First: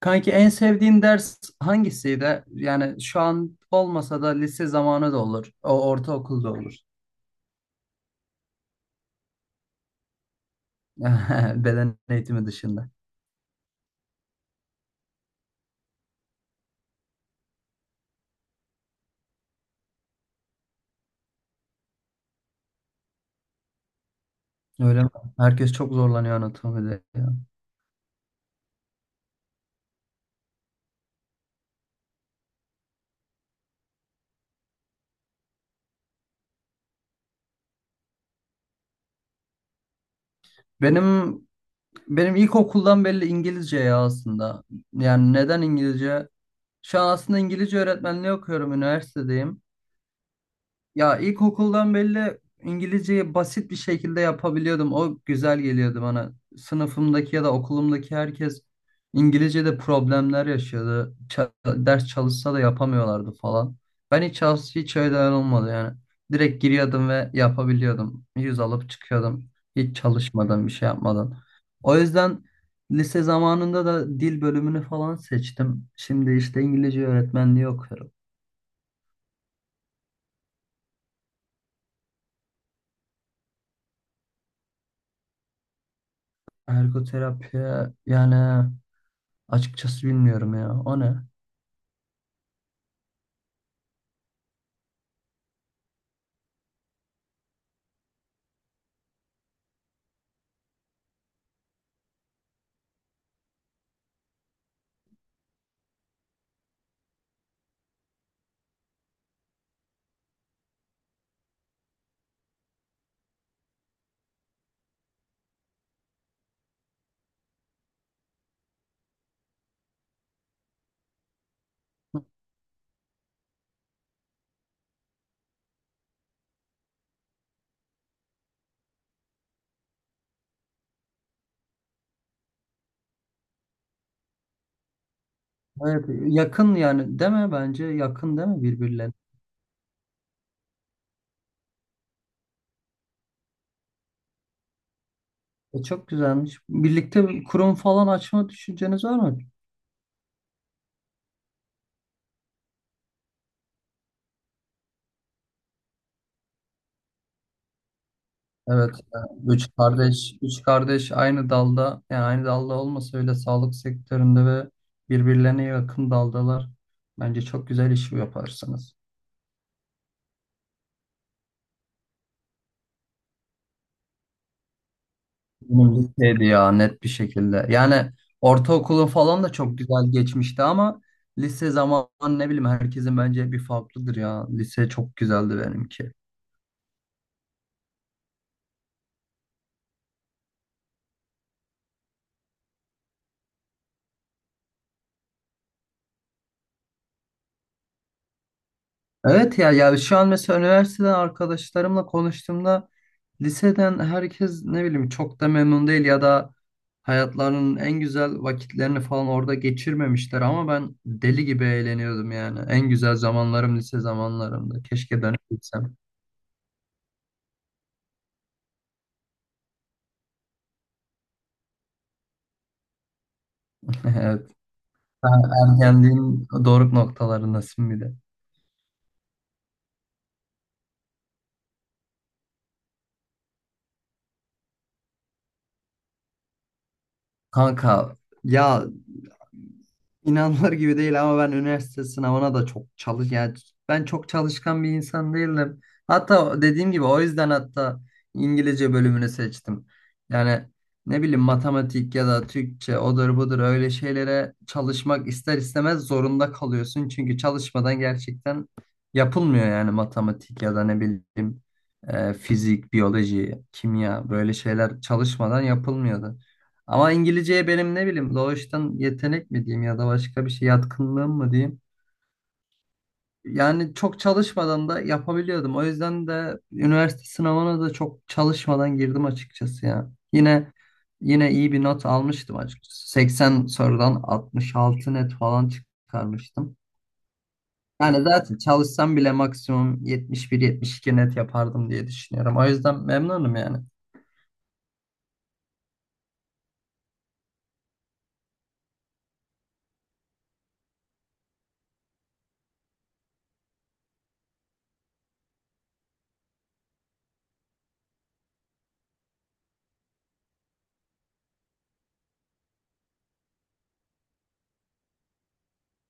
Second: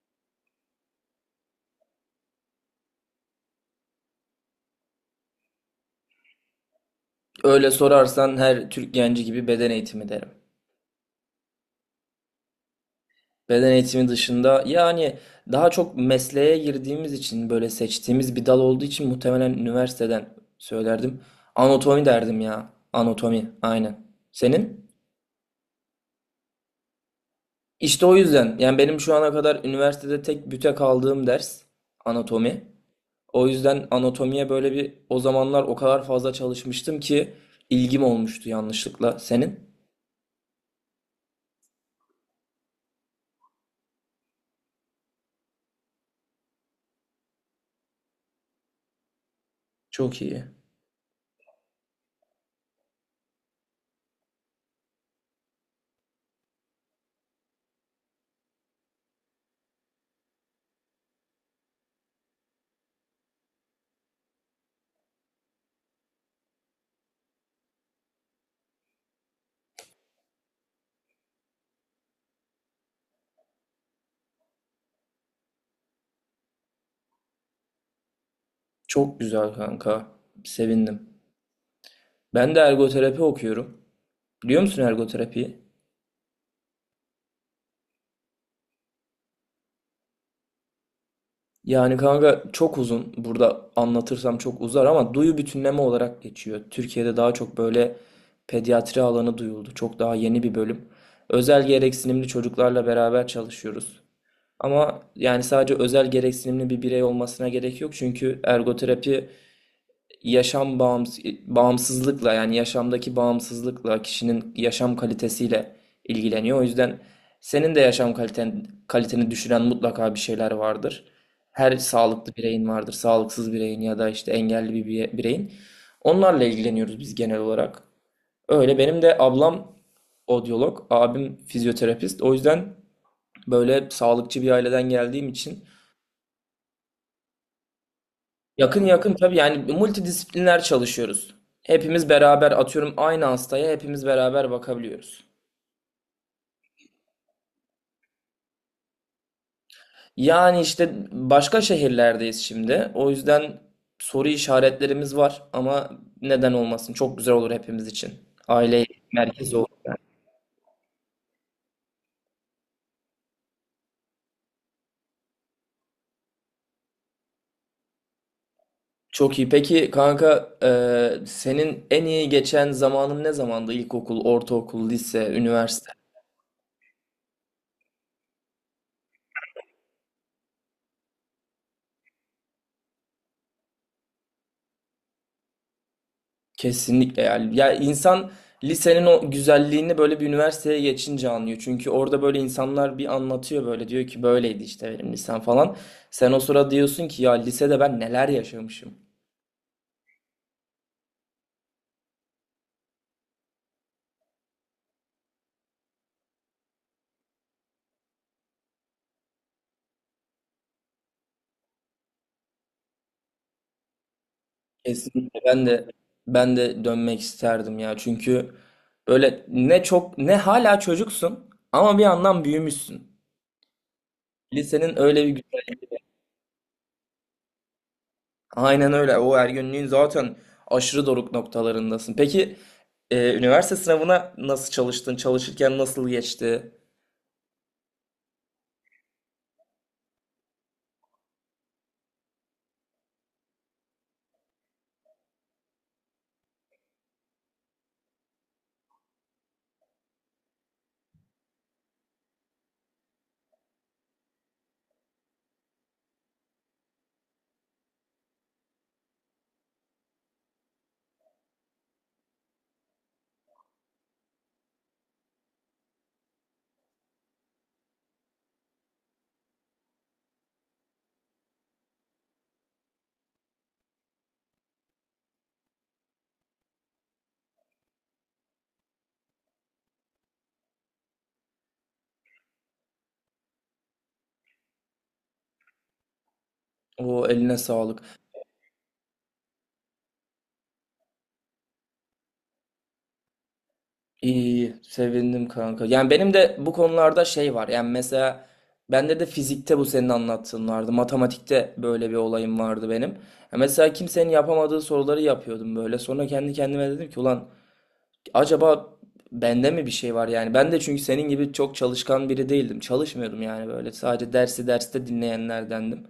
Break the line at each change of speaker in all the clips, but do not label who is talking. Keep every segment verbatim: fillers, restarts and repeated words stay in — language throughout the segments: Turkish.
Kanki en sevdiğin ders hangisiydi? Yani şu an olmasa da lise zamanı da olur. O ortaokulda olur.
Öyle sorarsan her Türk genci gibi beden eğitimi derim.
Beden eğitimi dışında.
Beden eğitimi dışında yani daha çok mesleğe girdiğimiz için böyle seçtiğimiz bir dal olduğu için muhtemelen üniversiteden söylerdim. Anatomi derdim ya. Anatomi aynen. Senin?
Öyle mi? Herkes çok zorlanıyor anatomide ya.
İşte o yüzden yani benim şu ana kadar üniversitede tek büte kaldığım ders anatomi. O yüzden anatomiye böyle bir o zamanlar o kadar fazla çalışmıştım ki ilgim olmuştu yanlışlıkla. Senin?
Benim benim ilkokuldan belli İngilizce ya aslında. Yani neden İngilizce? Şu an aslında İngilizce öğretmenliği okuyorum, üniversitedeyim.
Çok iyi.
Ya ilkokuldan belli İngilizceyi basit bir şekilde yapabiliyordum. O güzel geliyordu bana. Sınıfımdaki ya da okulumdaki herkes İngilizce'de problemler yaşıyordu. Ça- ders çalışsa da yapamıyorlardı falan. Ben hiç, as- hiç öyle olmadı yani. Direkt giriyordum ve yapabiliyordum. Yüz alıp çıkıyordum. Hiç çalışmadan, bir şey yapmadan. O yüzden lise zamanında da dil bölümünü falan seçtim. Şimdi işte İngilizce öğretmenliği okuyorum.
Çok güzel kanka. Sevindim. Ben de ergoterapi okuyorum. Biliyor musun ergoterapiyi?
Ergoterapi, yani, açıkçası bilmiyorum ya. O ne?
Yani kanka çok uzun. Burada anlatırsam çok uzar ama duyu bütünleme olarak geçiyor. Türkiye'de daha çok böyle pediatri alanı duyuldu. Çok daha yeni bir bölüm. Özel gereksinimli çocuklarla beraber çalışıyoruz. Ama yani sadece özel gereksinimli bir birey olmasına gerek yok. Çünkü ergoterapi yaşam bağımsız, bağımsızlıkla yani yaşamdaki bağımsızlıkla kişinin yaşam kalitesiyle ilgileniyor. O yüzden senin de yaşam kaliten, kaliteni düşüren mutlaka bir şeyler vardır. Her sağlıklı bireyin vardır, sağlıksız bireyin ya da işte engelli bir bire- bireyin. Onlarla ilgileniyoruz biz genel olarak. Öyle benim de ablam odyolog, abim fizyoterapist. O yüzden böyle sağlıkçı bir aileden geldiğim için.
Evet, yakın yani değil mi bence? Yakın değil mi
Yakın
birbirlerine?
yakın tabii yani multidisipliner çalışıyoruz. Hepimiz beraber atıyorum aynı hastaya hepimiz beraber bakabiliyoruz.
E, çok güzelmiş. Birlikte bir kurum falan açma düşünceniz var mı?
Yani işte başka şehirlerdeyiz şimdi. O yüzden soru işaretlerimiz var ama neden olmasın? Çok güzel olur hepimiz için. Aile
Evet. e,
merkezi olur,
Üç
yani.
kardeş, üç kardeş aynı dalda, yani aynı dalda olmasa öyle sağlık sektöründe ve birbirlerine yakın daldalar. Bence çok güzel iş yaparsınız.
Çok iyi. Peki kanka, e, senin en iyi geçen zamanın ne zamandı? İlkokul, ortaokul, lise, üniversite?
Lisedeydi ya net bir şekilde. Yani ortaokulun falan da çok güzel geçmişti ama lise zamanı ne bileyim herkesin bence bir farklıdır ya. Lise çok güzeldi benimki.
Kesinlikle yani. Ya insan lisenin o güzelliğini böyle bir üniversiteye geçince anlıyor. Çünkü orada böyle insanlar bir anlatıyor böyle diyor ki böyleydi işte benim lisem falan. Sen o sırada diyorsun ki ya lisede ben neler yaşamışım.
Evet ya, ya şu an mesela üniversiteden arkadaşlarımla konuştuğumda liseden herkes ne bileyim çok da memnun değil ya da hayatlarının en güzel vakitlerini falan orada geçirmemişler ama ben deli gibi eğleniyordum yani. En güzel zamanlarım lise zamanlarımdı. Keşke
Kesinlikle
dönüp
ben de
gitsem.
ben de dönmek isterdim ya. Çünkü böyle ne çok ne hala çocuksun ama bir yandan büyümüşsün.
Evet.
Lisenin öyle
Ha,
bir güzel.
ergenliğin doruk noktalarındasın bir de.
Aynen öyle. O ergenliğin zaten aşırı doruk noktalarındasın. Peki, Ee, üniversite sınavına nasıl çalıştın? Çalışırken nasıl geçti?
Kanka, ya, İnanılır gibi değil ama ben üniversite sınavına da çok çalış, yani ben çok çalışkan bir insan değilim. Hatta dediğim gibi o yüzden hatta İngilizce bölümünü seçtim. Yani ne bileyim matematik ya da Türkçe odur budur öyle şeylere çalışmak ister istemez zorunda kalıyorsun. Çünkü çalışmadan gerçekten yapılmıyor yani matematik ya da ne bileyim e, fizik, biyoloji, kimya böyle şeyler çalışmadan yapılmıyordu. Ama İngilizceye benim ne bileyim doğuştan yetenek mi diyeyim ya da başka bir şey yatkınlığım mı diyeyim. Yani çok çalışmadan da yapabiliyordum. O yüzden de üniversite sınavına da çok çalışmadan girdim açıkçası ya. Yine yine iyi bir not almıştım açıkçası. seksen sorudan altmış altı net falan çıkarmıştım.
O eline sağlık.
Yani zaten çalışsam bile maksimum yetmiş bir yetmiş iki net yapardım diye düşünüyorum. O yüzden memnunum yani.
İyi, sevindim kanka. Yani benim de bu konularda şey var. Yani mesela bende de fizikte bu senin anlattığın vardı. Matematikte böyle bir olayım vardı benim. Ya mesela kimsenin yapamadığı soruları yapıyordum böyle. Sonra kendi kendime dedim ki ulan acaba bende mi bir şey var yani? Ben de çünkü senin gibi çok çalışkan biri değildim. Çalışmıyordum yani böyle. Sadece dersi derste dinleyenlerdendim.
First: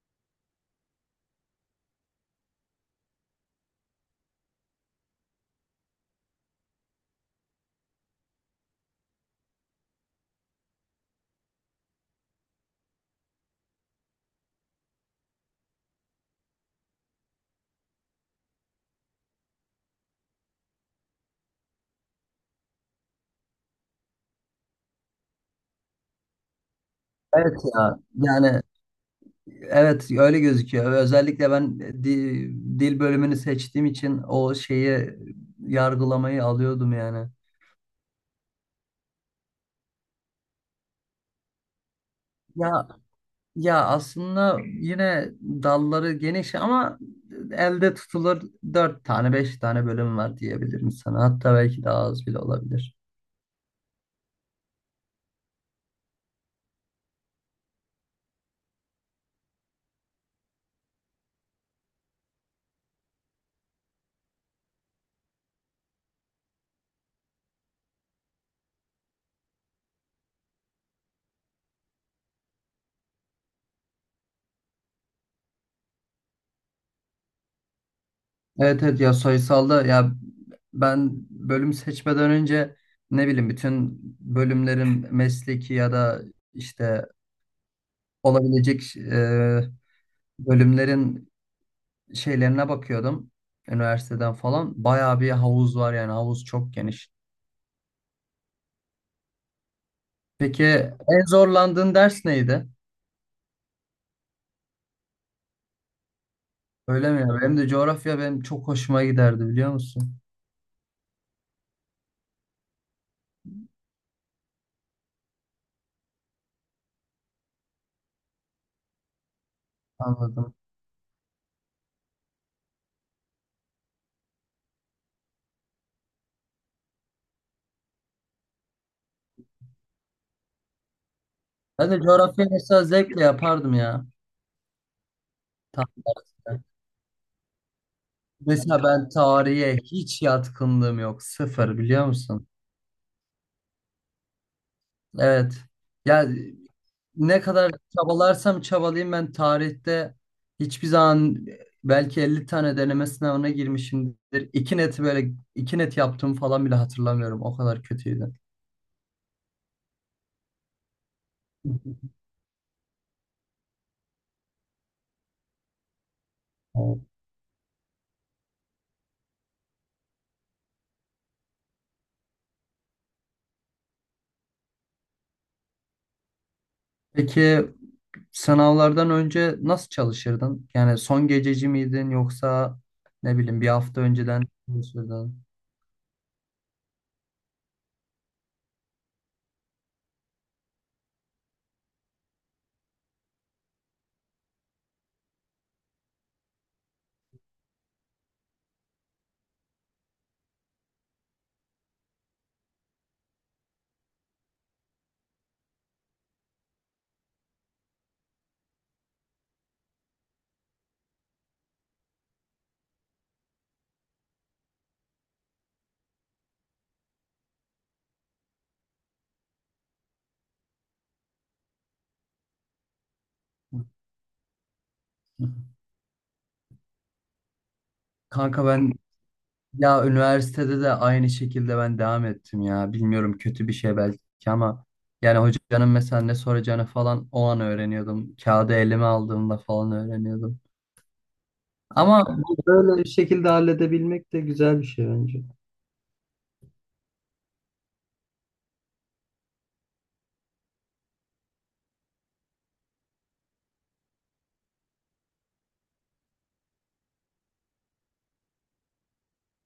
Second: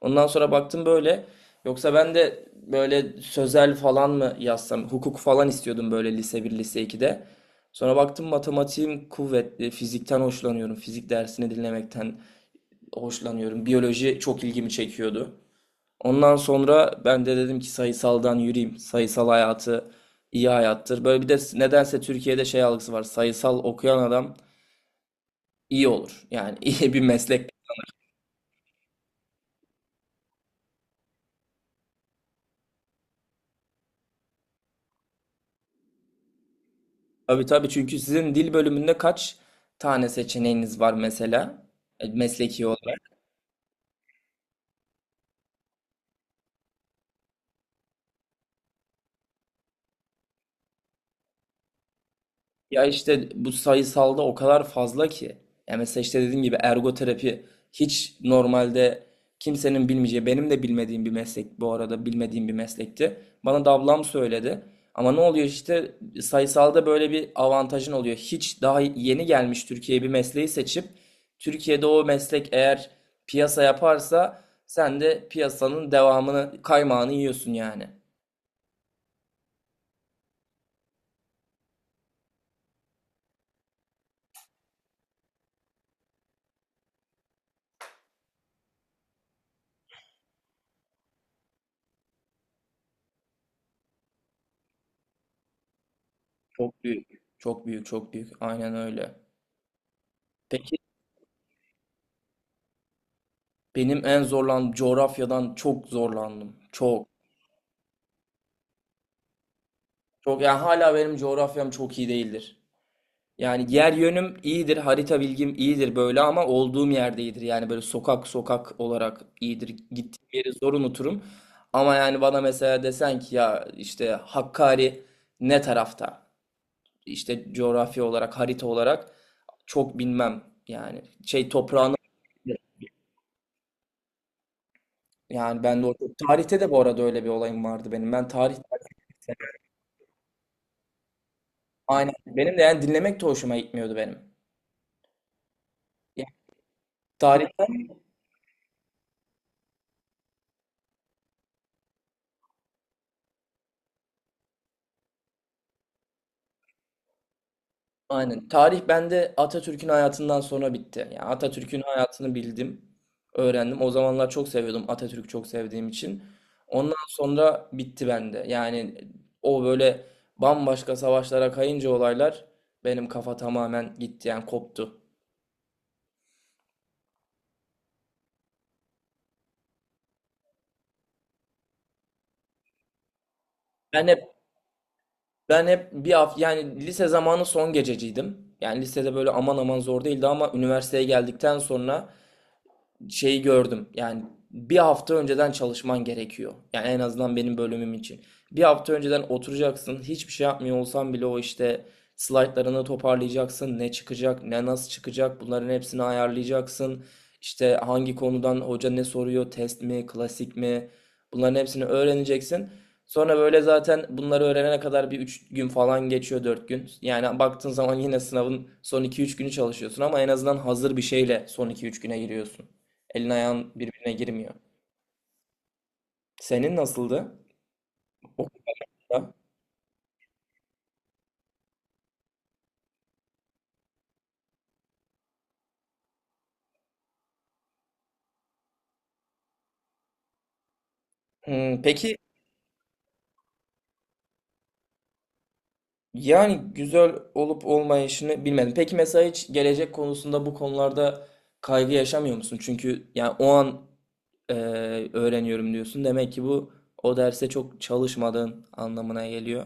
Ondan sonra baktım böyle. Yoksa ben de böyle sözel falan mı yazsam, hukuk falan istiyordum böyle lise bir lise ikide. Sonra baktım matematiğim kuvvetli, fizikten hoşlanıyorum, fizik dersini dinlemekten hoşlanıyorum. Biyoloji çok ilgimi çekiyordu. Ondan sonra ben de dedim ki sayısaldan yürüyeyim. Sayısal hayatı iyi hayattır. Böyle bir de nedense Türkiye'de şey algısı var. Sayısal okuyan adam iyi olur. Yani iyi bir meslek.
Evet ya, yani, evet öyle gözüküyor. Ve özellikle ben e, di- dil bölümünü seçtiğim için o şeyi yargılamayı alıyordum yani.
Tabii tabii, çünkü sizin dil bölümünde kaç tane seçeneğiniz var mesela? E, mesleki
Ya
olarak?
ya aslında yine dalları geniş ama elde tutulur dört tane beş tane bölüm var diyebilirim sana. Hatta belki daha az bile
Ya
olabilir.
işte bu sayısalda o kadar fazla ki. Ya mesela işte dediğim gibi ergoterapi hiç normalde kimsenin bilmeyeceği, benim de bilmediğim bir meslek, bu arada bilmediğim bir meslekti. Bana da ablam söyledi. Ama ne oluyor işte sayısalda böyle bir avantajın oluyor. Hiç daha yeni gelmiş Türkiye'ye bir mesleği seçip Türkiye'de o meslek eğer piyasa yaparsa sen de piyasanın devamını, kaymağını yiyorsun yani.
Evet evet, ya sayısalda ya ben bölüm seçmeden önce ne bileyim bütün bölümlerin mesleki ya da işte olabilecek e, bölümlerin şeylerine bakıyordum üniversiteden falan. Bayağı bir havuz var yani havuz çok
Çok büyük.
geniş.
Çok büyük, çok büyük. Aynen öyle.
Peki
Peki.
en zorlandığın ders neydi?
Benim en zorlan coğrafyadan çok zorlandım. Çok.
Öyle mi ya? Benim de coğrafya benim çok hoşuma giderdi biliyor musun?
Çok yani hala benim coğrafyam çok iyi değildir. Yani yer yönüm iyidir, harita bilgim iyidir böyle ama olduğum yerde iyidir. Yani böyle sokak sokak olarak iyidir. Gittiğim yeri
Anladım.
zor unuturum. Ama yani bana mesela desen ki ya işte Hakkari ne tarafta? İşte coğrafya olarak, harita olarak çok bilmem. Yani şey
Ben
toprağını
de coğrafya mesela zevkle yapardım ya.
yani ben
Tam
de o
tersi.
tarihte de bu arada öyle bir olayım vardı benim. Ben tarih.
Mesela ben tarihe hiç yatkınlığım yok. Sıfır biliyor
Aynen.
musun?
Benim de yani dinlemek de hoşuma gitmiyordu benim.
Evet. Ya
Yani
ne
tarihten
kadar çabalarsam çabalayayım ben tarihte hiçbir zaman belki elli tane deneme sınavına girmişimdir. İki neti böyle iki net yaptığımı falan bile hatırlamıyorum. O kadar kötüydü.
aynen. Tarih bende Atatürk'ün hayatından sonra bitti. Yani Atatürk'ün hayatını bildim, öğrendim. O zamanlar çok seviyordum, Atatürk'ü çok sevdiğim için. Ondan
Evet.
sonra bitti bende. Yani o böyle bambaşka savaşlara kayınca olaylar, benim kafa tamamen gitti yani koptu.
Peki sınavlardan önce nasıl çalışırdın? Yani son gececi miydin yoksa ne bileyim bir hafta
Ben hep
önceden çalışırdın?
ben hep bir hafta, yani lise zamanı son gececiydim. Yani lisede böyle aman aman zor değildi ama üniversiteye geldikten sonra şeyi gördüm. Yani bir hafta önceden çalışman gerekiyor. Yani en azından benim bölümüm için. Bir hafta önceden oturacaksın. Hiçbir şey yapmıyor olsan bile o işte slaytlarını toparlayacaksın. Ne çıkacak, ne nasıl çıkacak, bunların hepsini ayarlayacaksın. İşte hangi konudan hoca ne soruyor, test mi, klasik mi? Bunların hepsini öğreneceksin. Sonra böyle zaten bunları öğrenene kadar bir üç gün falan geçiyor, dört gün. Yani baktığın zaman yine sınavın son iki üç günü çalışıyorsun ama en azından hazır bir şeyle son iki üç güne giriyorsun. Elin ayağın birbirine girmiyor. Senin nasıldı okulda?
Kanka ben, ya üniversitede de aynı şekilde ben devam ettim ya. Bilmiyorum kötü bir şey belki ama yani hocanın mesela ne soracağını falan o an öğreniyordum. Kağıdı elime aldığımda falan öğreniyordum.
Hmm, peki,
Ama bu böyle bir şekilde halledebilmek de güzel bir şey bence.
yani güzel olup olmayışını bilmedim. Peki mesela hiç gelecek konusunda, bu konularda kaygı yaşamıyor musun? Çünkü yani o an e, öğreniyorum diyorsun. Demek ki bu o derse çok çalışmadığın anlamına geliyor.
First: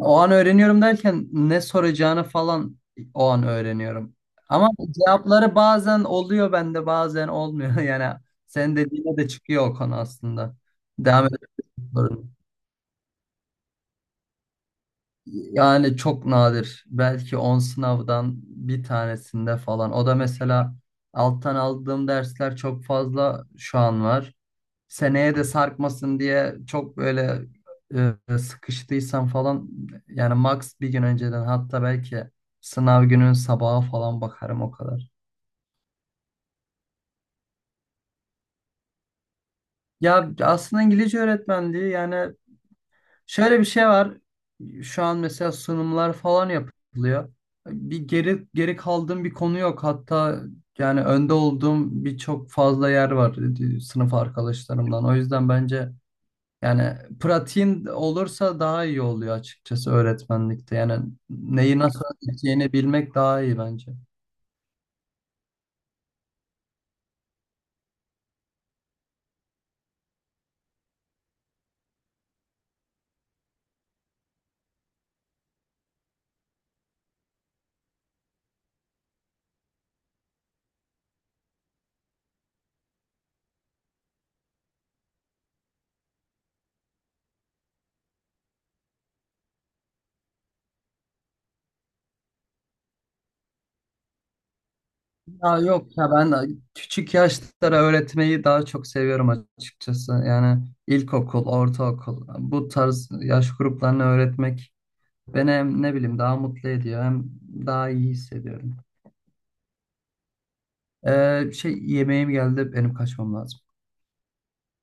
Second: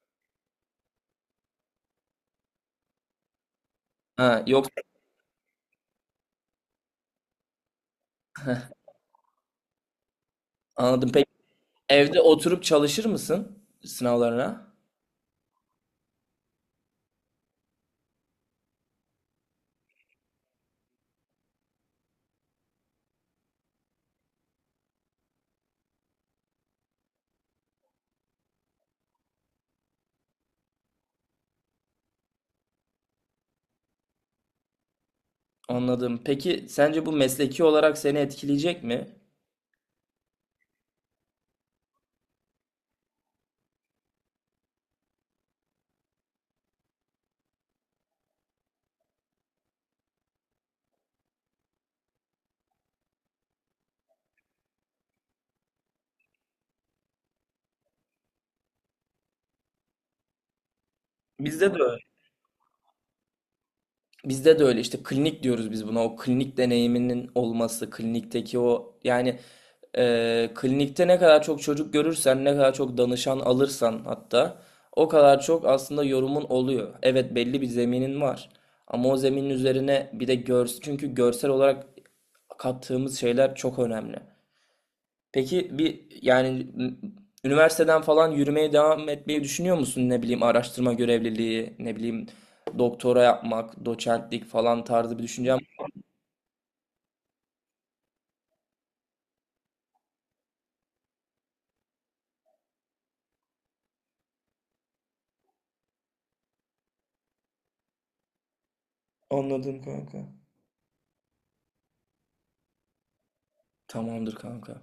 O an öğreniyorum derken ne soracağını falan o an öğreniyorum.
Ha, yok,
Ama cevapları bazen oluyor bende bazen olmuyor. Yani senin dediğine de çıkıyor o konu aslında.
anladım. Peki
Devam
evde
edelim.
oturup çalışır mısın sınavlarına?
Yani çok nadir. Belki on sınavdan bir tanesinde falan. O da mesela alttan aldığım dersler çok fazla şu an var. Seneye de sarkmasın diye çok böyle e, sıkıştıysam falan yani max bir gün önceden hatta belki sınav günün sabaha falan bakarım o kadar.
Anladım. Peki sence bu mesleki olarak seni etkileyecek mi?
Ya aslında İngilizce öğretmenliği yani şöyle bir şey var. Şu an mesela sunumlar falan yapılıyor. Bir geri geri kaldığım bir konu yok. Hatta yani önde olduğum birçok fazla yer var, e, sınıf arkadaşlarımdan. O yüzden bence yani pratiğin olursa daha iyi oluyor açıkçası öğretmenlikte. Yani
Bizde
neyi
de öyle.
nasıl öğreteceğini bilmek daha iyi bence.
Bizde de öyle, işte klinik diyoruz biz buna. O klinik deneyiminin olması, klinikteki o yani, e, klinikte ne kadar çok çocuk görürsen, ne kadar çok danışan alırsan hatta o kadar çok aslında yorumun oluyor. Evet, belli bir zeminin var. Ama o zeminin üzerine bir de görsel, çünkü görsel olarak kattığımız şeyler çok önemli. Peki bir yani üniversiteden falan yürümeye devam etmeyi düşünüyor musun? Ne bileyim araştırma görevliliği, ne bileyim doktora yapmak, doçentlik falan tarzı bir düşüncem.
Ya yok ya, ben küçük yaşlara öğretmeyi daha çok seviyorum açıkçası. Yani ilkokul, ortaokul bu tarz yaş gruplarını öğretmek beni hem ne bileyim daha mutlu ediyor hem daha iyi hissediyorum.
Anladım kanka.
Ee, şey, yemeğim geldi benim kaçmam lazım.
Tamamdır kanka.